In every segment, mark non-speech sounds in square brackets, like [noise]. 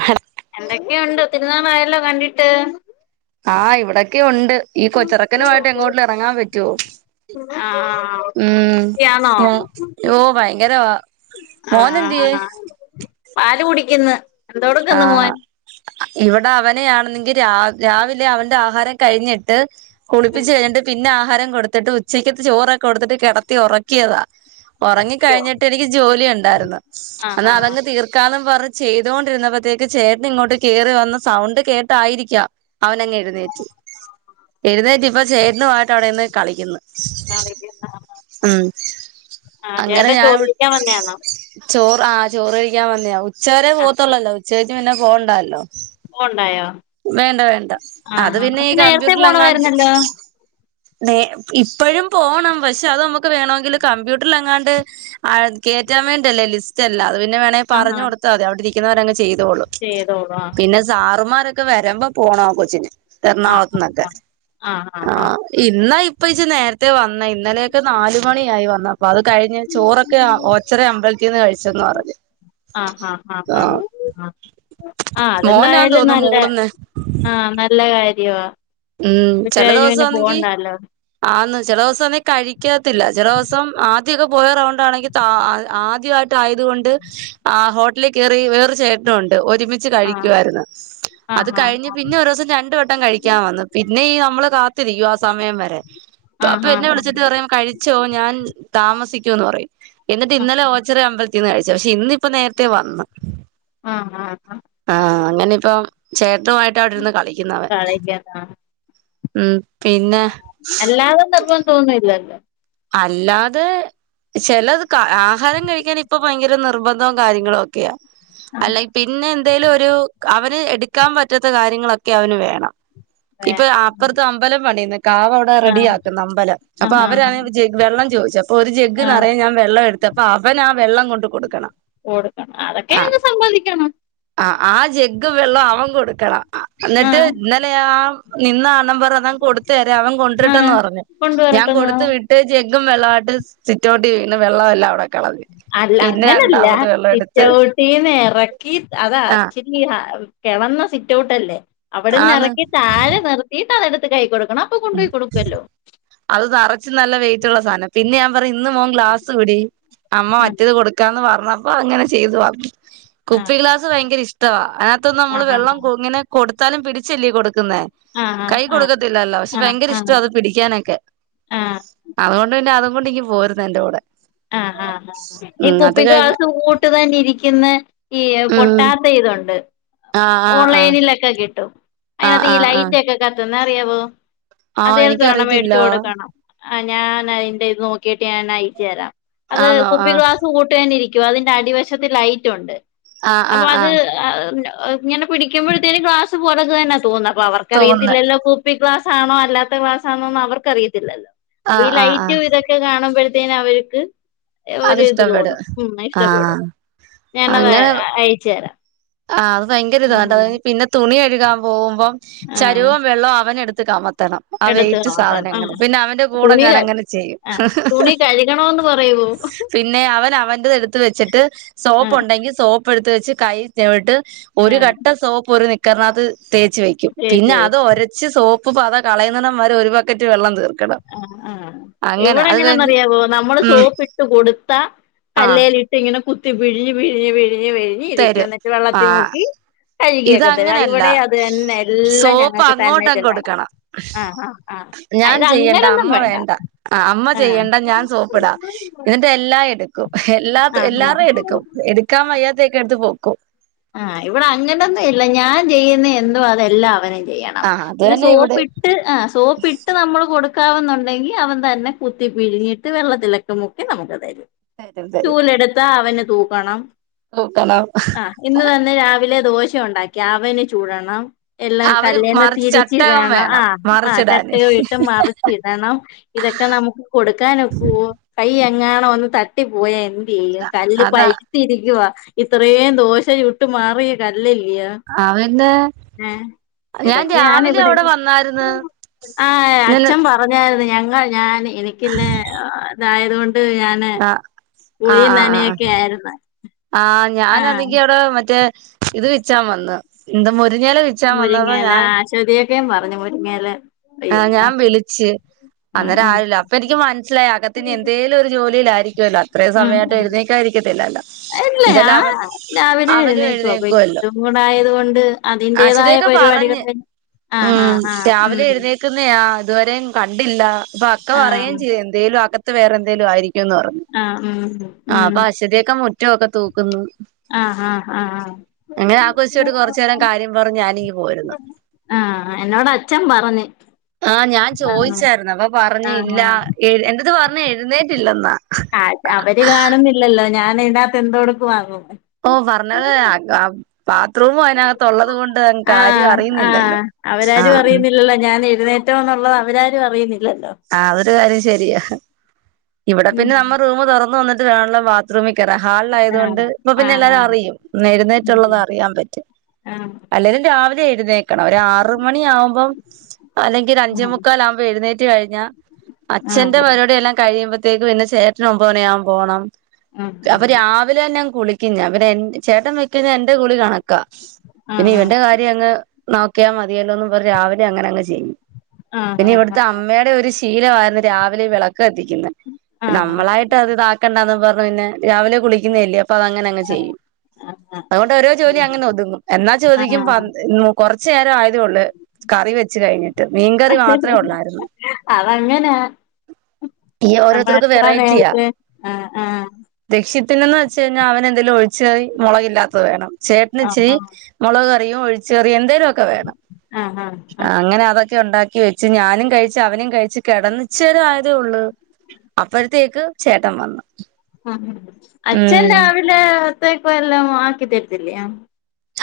ഭർ എന്തൊക്കെയുണ്ട് ഒത്തിരി നാളായല്ലോ കണ്ടിട്ട് ആഹ് ഇവടൊക്കെ ഉണ്ട് ഈ കൊച്ചിറക്കനുവായിട്ട് എങ്ങോട്ട് എറങ്ങാൻ പറ്റുവോ ആഹ് ഉം യാണോ ഞാൻ ഓ ഭയങ്കരവാ ആഹ് മോനെന്തിയേ ആഹ്ആണോ പാല് കുടിയ്ക്കുന്ന് ആഹ് ഇവിടെ അവനെയാണെങ്കി രാവിലെ അവന്റെ ആഹാരം കഴിഞ്ഞിട്ട് ഉം കുളിപ്പിച്ച് കഴിഞ്ഞിട്ട് പിന്നെ ആഹാരം കൊടുത്തിട്ട് ഉച്ചക്കത്തെ ചോറൊക്കെ കൊടുത്തിട്ട് കെടത്തി ഒറക്കിയതാ ഒറങ്ങി ഉറക്കിയോ കഴിഞ്ഞിട്ട് എനിക്ക് ജോലി ഉണ്ടായിരുന്നു എന്നാ ആഹ് അതങ്ങ് തീർക്കാന്നും പറഞ്ഞ് ചെയ്തോണ്ടിരുന്നപ്പം ത്തേക്ക് ചേട്ടനിങ്ങോട്ട് കേറി വന്ന സൗണ്ട് കേട്ടായിരിക്കാം അവനങ്ങ് എഴുന്നേറ്റ് എഴുന്നേറ്റ് ഇപ്പ ചേട്ടനുമായിട്ട് അവിടെ നിന്ന് കളിയ്ക്കുന്ന് കളിക്കുന്നു ആഹ് അങ്ങനെ ചേട്ടൻ ഞാൻ ചോറ് തിന്നാൻ വന്നെയാണൊ ചോറ് ആഹ്ചോറ് കഴിയ്ക്കാൻ വന്നയാ ഉച്ചവരെ ആഹ് പോവത്തൊള്ളല്ലോ ഉച്ചകഴിഞ്ഞ് പിന്നെ പോണ്ടാല്ലോ പോണ്ടായോ വേണ്ട വേണ്ട അത് പിന്നെ ഈ നേരത്തെ കമ്പ്യൂട്ടറിലെങ്ങാണ്ട് പോണമായിരുന്നല്ലോ ഇപ്പഴും പോണം പക്ഷെ അത് നമ്മക്ക് വേണമെങ്കില് കമ്പ്യൂട്ടറിലെങ്ങാണ്ട് ആഹ് കേറ്റാൻ വേണ്ടി അല്ലെ ലിസ്റ്റല്ല അത് പിന്നെ വേണമെങ്കി പറഞ്ഞ് കൊടുത്താ മതി അവിടെ ഇരിക്കുന്നവരങ് ചെയ്തോളും ചെയ്തോളും അഹ് പിന്നെ സാറുമാരൊക്കെ വരുമ്പം പോണം ആ കൊച്ചീന്ന് ആഹ് എറണാകുളത്തന്നൊക്കെ ആഹ് ഇന്ന ഇപ്പ ജി നേര്ത്തെ വന്നെ ഇന്നലെയൊക്കെ നാല് മണിയായി വന്നപ്പോ അത് കഴിഞ് ചോറൊക്കെ ഓച്ചറ അമ്പൽത്തിന്ന് കഴിച്ചെന്ന് പറഞ്ഞു ആഹ് ആഹ് ആഹ് ആഹ് ആഹ് ആഹ് മോനാന്ന് അതെന്തായാലും തോന്നുന്നു നല്ലെ മൂളുന്നെ ആഹ് നല്ല കാര്യോ ഉം ചെല ദിവസോന്നെങ്കി ആന്ന് ചെലോസംന്നു കഴിക്കത്തില്ല ചെലോസം ആദ്യക്കെ പോയ റൗണ്ടാണെങ്കിൽ താ ആ ആദ്യയി ട്ട് ആയതുകൊണ്ട് ആ ഹോട്ടലിൽ കേറി വേറെരു ചേട്ടനു ഉണ്ട് ഒരുമി ച്ച് ആഹ് കഴിക്കാരുന്നു അത് ആഹ് കഴിഞ്ഞ് ആഹ് പിന്നെ ഒരോസം രണ്ട് വട്ടം കഴിക്കാൻ വന്ന് പിന്നെ ഈ നമ്മള് കാത്തിരിക്കും ആ സമയം വരെ പ്പൊ അപ്പൊ ആഹ് എന്നെ ആഹ് വിളിച്ചിട്ട് പറയും കഴി ച്ചോ ഞാൻ താമസിക്കൂന്ന് പറയും എന്നിട്ട് ഇന്നലെ ഓച്ചറ അമ്പലത്തിന്ന് കഴിച്ച ഭക്ഷ് ഇന്ന്പ്പ നേരത്തെ വന്ന് ആഹ് ആഹ് ആഹ് ആഹ് അങ്ങനെ ഇപ്പം ചേട്ടുമായിട്ട് അവിടെര്ന്ന് കളിക്കുന്നു അവൻ കളയില്ലന്നാ ഉം പിന്നെ അല്ലാതെ നിർബന്ധന്നും ഇല്ലല്ലോ അല്ലാതെ ചെലത് ക ആഹാരം കഴിക്കാൻ ഇപ്പോ ഭയങ്കര നിർബന്ധവും കാര്യങ്ങളു ക്കെയാ അല്ലെ പിന്നെ എന്തേലും ഒരു അവന് എടുക്കാൻ പറ്റാത്ത കാര്യങ്ങള ക്കെ അവന് വേണം ഇപ്പൊ ആഹ് അപ്പർത്ത് അമ്പലം പണിയ് ന്ന് കാവ് അവിടെ റെഡി ആക്കുന്ന് അമ്പലം അപ്പൊ ആഹ് അവരാ ആഹ് വെള്ളം ചോദിച് അപ്പൊ ഒരു ജഗ് ആഹ് നിറയെ ഞാൻ വെള്ളം എടുത്തപ്പ അവന് ആ വെള്ളം കൊണ്ട് കൊടുക്കണം അതൊക്കെ അങ് സമ്മദിക്കണം ആഹ് ആ ജെഗ്ഗ് വെള്ളം അവൻ കൊടുക്കണം അന്നിട്ട് ആഹ് ഇന്നലെയാ ആ നിന്ന അണ്ണൻപറഞ്ഞു അതങ്ങ് കൊടുത്തുരാ അവൻ കൊണ്ടര്ട്ടെന്ന് പറഞ് കൊണ്ടുവരട്ടെന്ന ജെഗും വെള്ളമായിട്ട് സിറ്റൗട്ടിലിരുന്നു വെള്ളമെല്ലാം അവിടെ കളഞ്‌ അല്ല അങ്ങനല്ല സിറ്റൗട്ടിന്ന് ഇറക്കി അത ആഹ് ഈ ഹാ കിളന്ന സിറ്റോട്ട് അല്ലേ അവിടെന്ന് ആന്ന് ഇറക്കി താഴെ നിർത്തിയിട്ട് അതടുത്ത് കൈ കൊട് ക്കണ അപ്പ കൊണ്ടോയി കൊടുക്കുല്ലോ അത് നെറച്ച് നല്ല വെയിറ്റ്ള്ള സാധന പിന്നെ ഞാൻ പറി ഇന്ന് മോൻ ഗ്ലാസ് പിടി അമ്മ ആഹ് മറ്റേത് കൊടു ക്കാന്ന് പറഞ്ഞപ്പൊ അങ്ങനെ ചെയ്തു വ ആഹ് കുപ്പി ഗ്ലാസ് ഭയങ്കര ഇഷ്ടവാ അതിനകത്തൊന്നും നമ്മള് ആഹ് വെള്ളം ഇങ്ങനെ കൊടുത്താലും പിടിച്ചല്ലേ കൊടുക്കുന്നേ ആഹ് കൈ ആഹ് ആഹ് കൊടുക്കത്തില്ലല്ലോ പക്ഷെ ആഹ് ഭയങ്കര ആഹ് ഇഷ്ട ആഹ് അത് പിടിക്കാനൊക്കെ ആഹ് അതോണ്ട് പിന്നെ അതും കൊണ്ട് ഇങ്‌ പോരുന്നു എന്റെ കൂടെ ആഹ് ആഹ് ആ ഈ ഉം അത് കുപ്പി കഴിഞ്ഞ് ക്ലാസ് കൂട്ട് തന്നെ ഇരിക്കുന്നെ ഈ ഉം പൊട്ടാത്ത ഇതുണ്ട് ആഹ് ആഹ് ആഹ് ഓൺലൈനിലൊക്കെ കിട്ടും ആഹ് അതിനകത്ത് ഈ ആഹ് ആഹ് ലൈറ്റ് ഒക്കെ കത്തുന്ന അറിയാവോ ആഹ് അതെൽതൊരെണ്ണം എനിക്കറിയത്തില്ല മേടിച്ചു കൊടുക്കണം ആ ഞാൻ ന അയ്ന്റെ ഇത് നോക്കിട്ട് ഞാൻ അയിച്ചു രാ അത് ആന്നോ കുപ്പി ആഹ് ഗ്ലാസ് കൂട്ടുന്നെരിക് ക്കും അതിന്റെ അടിവശത് ലൈറ്റ് ഒ ണ്ട് ആഹ് അപ്പൊ ആഹ് അത് ആഹ് അ ഇങ്ങനെ പിടിക്കുമ്പോഴത്തേനും ഗ്ലാസ്‌ പോലെ തന്നെ തോന്ന അപ്പ അവർക്ക് തോന്നുന്ന് അറിയത്തില്ലല്ലോ കു പി ക്ലാസ് ആണോ അല്ലാത്ത ക്ലാസ് ആണോന്ന് അവർക്ക് അറിയത്തില്ല ല്ലോ പ്പൊ ഈ ആഹ് ആഹ് ലൈറ്റ് ആഹ് ഇതൊക്കെ ക്കെ കാണുമ്പഴത്തേനും അവർക്ക് അത് ഒരു ഇത് തോന്നും ഇഷ്ടപ്പെടും ഉം ആഹ് ഇഷ്ടപ്പെടും ഞാനത് അയ് അയച്ചെരാ ആഹ് അത് ഭയങ്കര ഇതട്ടോ പിന്നെ തുണി കഴുകാൻ പോകുമ്പം ആ ചരുവവും വെള്ളവും അവനെടുത് കമത് ത്തണം ആ എടുത്ത് വെയിറ്റ് നോക്കാം ആ സാധനങ്ങള് പിന്നെ അവന്റെ കൂടെ തുണി ഞാൻ ക- അങ്ങനെ ചെയ്യും ആ തുണി കഴുകണോന്ന് പറയുവോ പിന്നെ അവൻ അവന്റെത് എടുത്ത് വെച്ചിട്ട് ആ സോപ്പ് ഉണ്ടെങ്കിൽ സോപ് പ് ടുത്ത് വെച്ച് കൈ വിട്ട് ആ ഒരു കട്ട സോപ്പ് ഒരു നിക്കർനാത്ത് തേച്ച് വെക് കും പിന്നെ ചേച്ചി അത് ഒരച്ച് സോപ്പ് പത കളയുന്നണം വരെ ഒരു ബക്കറ്റ് വെള്ളം തീർ ആഹ് ആഹ് ഇവിടെ എങ്ങനെന്ന കഴിഞ്ഞ് അറിയാവോ നമ്മള് ഉം സോപ്പ് ഇട്ട് കൊടുത്ത ആ കല്ലേലി ട്ട് ഇങ്ങനെ കുത്തി പിഴിഞ് പിഴിഞ്ഞ് പിഴിഞ്ഞ് പിഴിഞ്ഞ് ഇരിക്കു ന്നിട്ട് വെള്ളത്തി മുക്കി ഇത് കഴുകിയൊക്കെ തരും അങ്ങനല്ല ഇവിടെ അത് തന്നെ എല്ലാം സോപ്പ് ഞങ്ങൾക്ക് അങ്ങോട്ട തന്നെ അങ്ങ് ചെല്ലണം കൊടുക്കണം ആ ആ ആ ആ, ഞാൻ ഇത് ചെയ്യണ്ട അങ്ങനൊന്നും അമ്മ വേണ്ട അമ്മ ആ ചെയ്യണ്ട ഞാൻ സോ പ്പിടം എല്ലാം എടുക്കും എല്ലാ ആ എല്ലാാരും ആ എടുക്കും എക്കാ മയ്യാത്തേക്കെടുത്ത് പോക്കും ആഹ് ഇവിടെ അങ്ങട്ടന്നും ഇല്ല ഞാൻ ചെയ്യുന്ന എന്തോ അതെല്ലാം അവനും ചെയ്യണം ആ അത് ന്ന തന്നെ ഇവിടെ സോപ്പ് സോപ്പ് നമ്മള് കൊട മുക്കാവുന്നുണ്ടെങ്കിൽ അവൻ തന്നെ കുത്തി പിഴിഞ്ഞിട്ട് വെള്ളത്തിലക്ക മുക്കി നമുക്ക് തരും തരും ചൂലെടുത്താ അവന തൂക്കണം ഓട്ടണ ആഹ് ഇന്ന് തൻ്റെ രാവിലെ ദോശ ഉണ്ടാക്കി അവന് ചൂടണം എല്ലാം അവര് കല്യാണം മറിച്ച് ചട്ടകം തിരിച്ചിടണം ആ് വേണം ആ മറിച്ചിടാന് ചട്ടുക വീട്ടും മറിച്ചി ടണം ഇതൊക്കെ നമുക്ക് കൊടുക്കാൻൊക്ക കൈ എങ്ങണോ ഒന്ന് തട്ടി പോയ ചെയ്യ കല്ല് അതാ പൈത്തിരിക്കുവ ഇത്രയും ദോശ ചുട്ട് മാറിയ കല്ലല്ലയ അവന്ന്െ ഏയ് ഞാൻ രാവിലെ അവിടെ വന്നായിന്ന് ഞൻ അഞ ഞങ്ങൾ ഞാൻ എനിക്കില്ല ഇതായത് കൊണ്ട് ഞാൻ അങ്ങനെ ആ കുളിയും തനൊക്കെ ആയിരുന്നു ആ് ആഹ് ഞാനാന്നെങ്കി അവ്ടെ മറ്റേ ഇത് വിച്ചാൻ വന്ന് എന്ത മുരിഞ്ഞയെല വെച്ച നന്നാവ ഞാൻ ചെരിയേക്ക പറഞ്ഞു മുരിങ്ങയില ആഹ് ഞാൻ വിളിച്ച് ഉം അന്നേരം ഉം ആരുല്ല അപ്പ എനിക്ക് മനസ്സിലായി അകത്തത്തിനി എന്തേലും ഒരു ജോലിയിലായിരിക്കല്ലോ അത്രയും സമയമായിട്ട് എഴുന്നേക്കായിരിക്കത്തില്ലല്ലൊ അല്ലേ ആഹ് രാവിലെ എഴുന്നേക്കും അപ്പൊ എഴുന്നേക്കുവല്ലോ ഇതും കൂടൊയത് കൊണ്ട് അതിന്റേതായ ആശുതൊക്കെ പരുപാടികൾ പറഞ്ഞ് ആഹ് ആഹ് ആഹ് ഉം ക്ക്ന്നയ ഇതുവരെ കണ്ടില്ല അപ്പൊ അക്ക പറയും ആഹ് ചെയ്ത് എന്തേലും അകത്ത് വേറെ എന്തേലും ആയിരിക്കും ന്ന് പറഞ്ഞു ആഹ് ഉം ആഹ് ഉം അപ്പൊ അശ്വതിയൊക്ക മുറ്റവൊക്കെ തൂക്കുന്നു ആഹ് ആഹ് ആഹ് അങ്ങനെ ആഘോഷിച്ച്ട്ട് കൊറ്ച്ചേരം കാര്യം പർഞ് ഞാനിങ്ങ് പോര്ന്ന് ആഹ് എന്നോട അച്ഛൻ പറഞ്ഞ് ആഹ് ഞാൻ ആഹ് ചോതിച്ചാര്ന്ന് അപ്പ പറഞ്ഞ് ഇല്ല ആഹ് എന്ത്ത്ത് പർഞ്ഞ് എഴുന്നേറ്റില്ലന്നാ ആഹ് അവര് കാണുന്നില്ലല്ലൊ ഞാൻ ഇതിനകത്ത് എന്തൊട്ക്ക വാങ്ങ ഓഹ് പർഞ്ഞത് ബാത്റൂം അതിനകത്ത ഉള്ളത് കൊണ്ട് അങ്ങക് ആരിം ആഹ് ആഹ് അറിയുന്നില്ലല്ലൊ ആഹ് റ്റോ ന്നുള്ളത് അവരാരും അറിയുന്നില്ലല്ലൊ ആഹ് അതൊരു കാര്യം ശരിയാ ഇവ്ടെ ഉം പിന്നെ നമ്മ റൂമ് തൊറന്ന് വന്നിട്ട് കാണാനുള്ള ശ്രമിക്കറ ഹാള്ലായതുകൊണ്ട് ആഹ് ഇപ്പൊ പിന്നെ ആഹ് എല്ലാരും അറിയും നേരുന്നേറ്റുള്ളത് അറിയാൻ പറ്റും ആഹ് അല്ലെരും രാവിലെ എഴുന്നേക്കണം ഒരു ആറ് മണിയാവുമ്പൊ അല്ലെങ്കി ഒരഞ്ചേ ആഹ് മുക്കാൽ ആകുമ്പോ എഴുന്നേ പ കഴിഞ്ഞ ആഹ് അച്ഛന്റെ ആഹ് പരിപടി എല്ലാം കഴിയുമ്പത്തേക്ക് പിന്നെ ചേട്ടന് ഒമ്പ്നെയാവുമ്പൊ പോകണം ഉം അപ്പൊ ഉം രാവിലെന്നെ ഞൻ കുളിക്കും ഞാൻ പിന്നെ ചേട്ടൻ വെക്കുന്ന എന്റെ ഗുളി കണക്കാ പിന്നെ ആഹ് ഇവന്റെ കാര്യം അങ്ങ് നോക്കിയാൽ മതിയല്ലോന്ന്ും പറ രാവിലെ അങ്ങനെ അങ്ങ് ചെയ്യും ആഹ് പിന്നെ ഇവ്ടുത്തെ അമ്മേടെ ഒരു ശീലവായിരുന്നു രാവിലെ വിളക്ക് കത്തിക്ക്ന്നെ ആഹ് ആഹ് നമ്മളായിട്ട് അത് ഇതാക്കണ്ടാന്നന്ന് പർഞ്ഞു പിന്നെ രാവിലെ കുളിക്കുന്നെ അല്ലേ അപ്പ അത അങ്ങനെ അങ്ങ് ചെയ്യും അതുകൊണ്ട് ഓരോ ജോലി അങ്ങനെ ഒതുങ്ങും എന്നാ ചോദിക്കും ആഹ് കൊറ്ച്ചു നേരം ആയതെ ഉള്ളു കറി വെച്ച് കഴിഞ്ഞിട്ട് മീൻകറി മാത്രെ ഉള്ളാർ അതങ്ങന്യ ഈ നമ്മ ഓരോരുത്തർക്ക് എത്ര നേര്ത്തെ ആഹ് ആഹ് ദക്ഷ്യത്തിനന്ന് വെച്ച് കഴിഞ്ഞ അവന് എന്തെലിലും ഒഴിച്ചച്ച് മുളകില്ലാത്തത് വേണം ചേട്ടന് ആഹ് ചിരി ആഹ് മുളക് കറിയും ഒഴിച്ച് കറിയും എന്തേലൊക്ക വേണം ആഹ് ആഹ് ആഹ് അങ്ങനെ അതൊക്കെ ഉണ്ടാക്കി വെച്ച് ഞാനും കഴിച്ച അവനും കഴിച്ചു കിടന്ന് ഇച്ചേര ആയതേ ഉള്ള് അപ്പഴത്തേക്ക് ചേട്ടൻ വന്നു ആ അച്ഛന്ന ഉം രവാവിലെ ഒത്തയ്ക്കോ എല്ലാം ആക്കതിർത്തില്ലയാ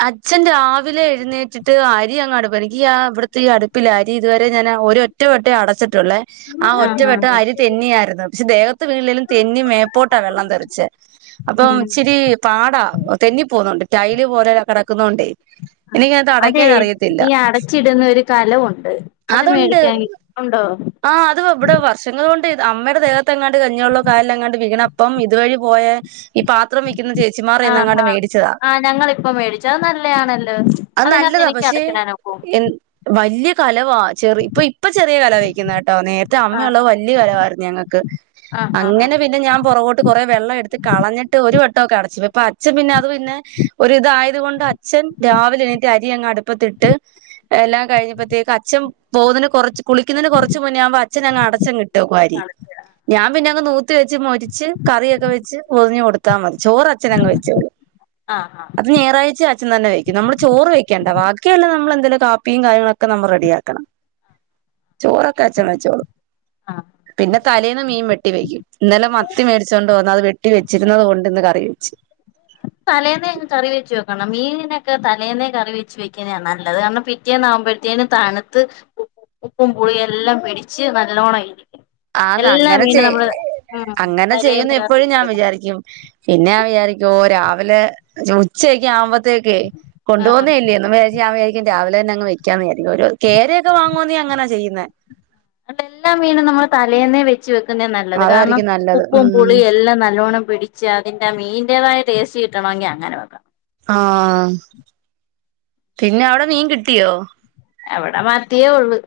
അച്ഛൻ രാവിലെ എഴുന്നേറ്റിട്ട് അരി അങ്ങ് അര ഈ ആഹ് ഇവിട്ത്തെ ഈ അടുപ്പിലാരി ഇതുവരെ ഞാൻ ഒരൊ ഒറ്റ വട്ടെ അടച്ചിട്ടുള്ളെ ആഹ് ഒറ്റ വട്ട അരി തെന്നി ആയിരുന്നു പക്ഷെ ദേവത്ത് വീണിലേലും തെന്നി മേപ്പോട്ടാ വെള്ളം തെറിച്ച് അപ്പം ഉം ഇച്ചിരി പാടാ തെന്നി പോവുന്നുണ്ട് ടൈല് പോലെല്ല കിടക്കുന്നണ്ടേ അതെ തീ അടച്ചിടുന്ന ഒര് കലവുണ്ട് അത് മേടിക്കാൻ ഉണ്ടൊ ആഹ് അത് ഇവിടെ വർഷങ്ങളോണ്ട് അമ്മേടെ ദേഹത്ത് എങ്ങാണ്ട് കഞ്ഞി വള്ളക്ക എങ്ങാണ്ട് വകണം അപ്പം ഇതുവഴി പോയെ ഈ പാത്രം വിക്ക്ന്ന ചേച്ചിമാർ എന്ന അങ്ങാണ്ട് മേടിച്ചതാ ഞങ്ങളിപ്പൊ മേടിച്ച നല്ലതയാണല്ലൊ അത് നല്ലതാ പക്ഷെ എ വല്യ കലവാ ചെറിയ ഇപ്പൊ ഇപ്പൊ ചെറിയ കല കേട്ടോ നേര്ത്തെ അമ്മയ ആഹ് ഉള്ളത് വല്യ കലവായിരുന്നു ഞങ്ങക്ക് ആഹ് ആഹ് ആഹ് അങ്ങനെ പിന്ന ഞാൻ പൊറകോട്ട് കുറ വെള്ളം എടുത്ത് കളഞ്ഞിട്ട് ഒരു വട്ടംക്കെ അടച്ചു ഇപ്പൊ അച്ഛൻ പിന്നെ അത് പിന്നെ ഒര് ഇതായ അതുകൊണ്ട് അച്ഛൻ രാവിലെ എണീറ്റ് അരി അങ്ങ് അടുപ്പത്തിട്ട്. എല്ലാം കഴിഞ്ഞപ്പോത്തേക്കും അച്ഛൻ പോകുന്നതിന് കൊറച്ച്. കുളിക്കുന്നതിന് കൊറച്ച് മുന്നോവുമ്പോ അച്ഛൻ അങ്ങ് അടച്ചങ്ങ് ഇട്ട് വാരി അടച്ചിടാം ഞാൻ പിന്നെ അങ്ങ് നോ കുത്ത് വെച്ച് മൊരിച്ച് കറിയൊക്കെ വെച്ച് പൊതിഞ്ഞ് കൊടുത്താൽ മതി, ചോറ് അച്ഛൻ അങ്ങ് വെച്ചോളൂ. ആഹ് ആഹ് [unintelligible] അച്ചൻ തന്നെ വെക്കും നമ്മള് ചോറ് വെക്കണ്ട ബാക്കിയെല്ലാം നമ്മൾ എന്തെലും കാപ്പിയും കാര്യങ്ങളൊക്കെ നമ്മൾ റെഡിയാക്കണം. [inaudible] ചോറൊക്കെ അച്ഛൻ വെച്ചോളൂ. ആഹ് പിന്നെ തലേൽന്ന് മീൻ വെട്ടി വെക്കും, ഇന്നലെ മത്തി മേടിച്ചോണ്ട് വന്നു അത് വെ വെട്ടി വെച്ചിരുന്നത് കൊണ്ട് ഇന്ന് കറി വെച്ച്. തലേന്ന് അങ്ങ് കറി വെച്ച് വെക്കണം, മീനിനൊക്കെ തലേന്ന് കറി വെച്ച് വെക്കുന്നതാണ് നല്ലത് കാരണം പി പിറ്റേന്ന് ആകുമ്പോഴത്തേന് തണുത്ത് ഉ ഉപ്പും പുളിയും എല്ലാം പിടിച്ചു നല്ലോണം ആയിരിക്കും. ആന്നേ അങ്ങനെ ചെ അങ്ങനെ തലേന്ന് ചെയ്യുന്നു കറി എപ്പോഴും വെച്ച് ഞാൻ വെക്കണം വിചാരിക്കും. പിന്നെ ഞാൻ വിചാരിക്കുവോ രാവിലെ ഉച്ചയൊക്കെ ആവുമ്പോഴത്തേക്ക് കൊണ്ടു ആഹ് പോന്നയല്ലേ എന്ന് വിചാരിച്ച്. ഞാൻ വിചാരിക്കും രാവിലെ തന്നെ അങ്ങ് വെക്കാൻ വിചാരിക്കും, ഒരു കേര ഒക്കെ വാങ്ങുവാണേൽ അങ്ങനെയാ ചെയ്യുന്നേ. എന്നിട്ട് എല്ലാം മീനും നമ്മള് തലേന്ന് വയ്ക്കും. വെച്ചുവെക്കുന്നത് നല്ലത്, കാരണം അതായിരിക്കും നല്ലത് ഉപ്പും ഉം പുളിയും എല്ലാം നല്ലവണ്ണം പിടി അതിന്റെ മീനിന്റെതായ ടേസ്റ്റ് കിട്ടണമെങ്കിൽ അങ്ങനെ വെക്കണം. ആഹ് പിന്നെ അവിടെ മീൻ കിട്ടിയോ? ഇവിടെ മത്തിയെ ഉള്ളൂ.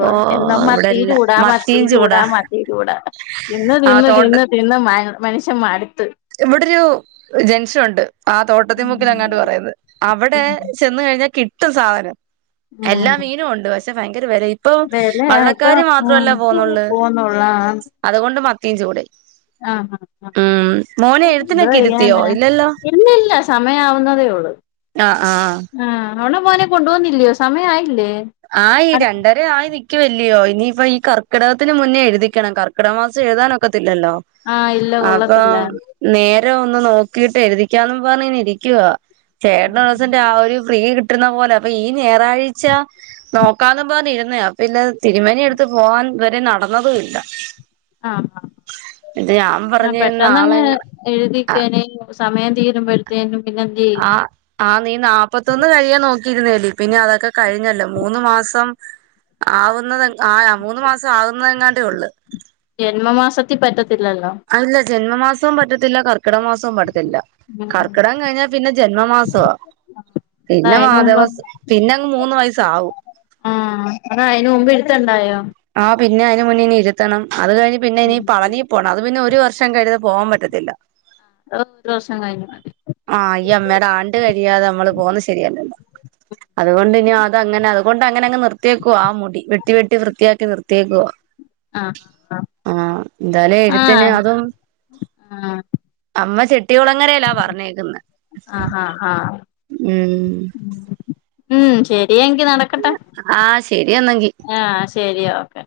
ഓ എന്നും മത്തി ഇവിടെല്ല ചൂടാ മത്തി മത്തിയും ചൂടാ മത്തി ചൂടാ. തിന്നു ആ തിന്നു തോട്ട തിന്നു തിന്നു മ മനുഷ്യൻ മടുത്തു. ഇവിടെ ഒരു ജൻഷൻ ഉണ്ട്, ആഹ് തോട്ടത്തിൽ മുക്കിൽ ഉം അങ്ങാട്ട് പറയുന്നത് അവിടെ. ചെന്നുകഴിഞ്ഞാൽ കിട്ടും സാധനം എല്ലാ ഉം മീനും ഉണ്ട് പക്ഷെ ഭയങ്കര വിലയും. ഇപ്പൊ വെലയാ ഇപ്പൊ വള്ളക്കാര് ഉം മാത്രമല്ല പോന്നുള്ളൂ, പോന്നുള്ളൂ ആഹ് അതുകൊണ്ട് മത്തിയും ചൂടയും. ആഹ് ആഹ് ഉം മോനെ എന്തോ എഴുത്തിനൊക്കെ ഇരുത്തിയോ ചെയ്യാനാ, ഇല്ലല്ലോ ഇല്ലല്ല സമയം ആവുന്നതേയുള്ളൂ. ആഹ് അവള് മോനെ കൊണ്ട് വന്നില്ലയോ സമയ ആയില്ലേ? ആയി ഈ രണ്ട്. ഇവിടെ ആയി നിക്കുവല്ലയോ, ഇനിയിപ്പം ഈ കർക്കിടകത്തിന് മുന്നേ എഴുതിക്കണം കർക്കിക മാസം എഴുതാൻ ഒക്കത്തില്ലയോ. ആഹ് ഇല്ല കൊള്ളത്തില്ല അപ്പം നേരം ഒന്ന് നോക്കിട്ട് എഴുതിക്കാന്ന് പറഞ്ഞു ഇരിക്കുവാ ചേട്ടൻ ഒരുദിവസം രാവിലെ. ഫ്രീ കിട്ടുന്ന പോലെ അപ്പൊ ഈ ഞായറാഴ്ച നോക്കാന്ന് പറഞ്ഞിരുന്നത്, പിന്നെ. തിരുമേനിയെടുത്ത് പോവാൻ ഇതുവരെ നടന്നതുമില്ല. ആഹ് എന്നിട്ട് ഞാൻ പറഞ്ഞു നാളെ. എഴുതിക്കാനും സമയം തീരുമ്പോഴേത്തേനും പിന്നെ എന്ത് ചെയ്യും. ആഹ് നീ നാല്പത്തൊന്ന് കഴിയാൻ നോക്കിയിരുന്നേല്ലേ പിന്നെ അതൊക്കെ കഴിഞ്ഞല്ലോ മൂന്ന് മാസം. ആവുന്നത് ആഹ് മൂന്ന് മാസം ആവുന്നതെങ്ങാണ്ടേയുള്ളൂ. ജന്മമാസത്തിൽ പറ്റത്തില്ലല്ലോ? അല്ല ജന്മമാസവും പറ്റത്തില്ല കർക്കിട മാസവും പറ്റത്തില്ല. ഉം കർക്കിടം കഴിഞ്ഞാൽ പിന്നെ ജന്മമാസവാ. അതാ പിന്നെ അയിന് മുമ്പ് മാധവസ് പിന്നെ അങ്ങ് മൂന്ന് വയസ്സ് ആവും. ആഹ് അത് അയിന് മുമ്പ് എടുത്തുണ്ടായോ? ആഹ് പിന്നെ അതിന് മുന്നേ ഇനി ഇരുത്തണം, അത് കഴിഞ്ഞ് പിന്നെ ഇനി പഴനി. പോണം അത് പിന്നെ ഒരു വർഷം കഴിഞ്ഞാൽ പോവാൻ പറ്റത്തില്ല. അഹ് ഒരു വർഷം കഴിഞ്ഞു. ആഹ് ഈ അമ്മേടെ ആണ്ട് കഴിയാതെ നമ്മള് പോകുന്നത് ശരിയല്ലല്ലോ. അതുകൊണ്ട് ഇനി അത് അങ്ങനെ അത് കൊണ്ട് അങ്ങനെ അങ് നിർത്ത്യേക്കുവാ ആ മുടി വെട്ടി വെട്ടി. വൃത്തിയാക്കി നിർത്ത്യേക്കുവ. ആഹ് ആഹ് എന്താലും ആഹ് എഴുത്തിന് അതും. ആഹ് അമ്മ ചെട്ടികുളങ്ങരയില്ലാ പറഞ്ഞേക്കുന്ന്. ആഹ് ആഹ് ഹ. ഉം. ഉം ശെരി എങ്കി നടക്കട്ടെ ആഹ് ശരി എന്നെങ്കി ആഹ്. ശരി ഓക്കെ.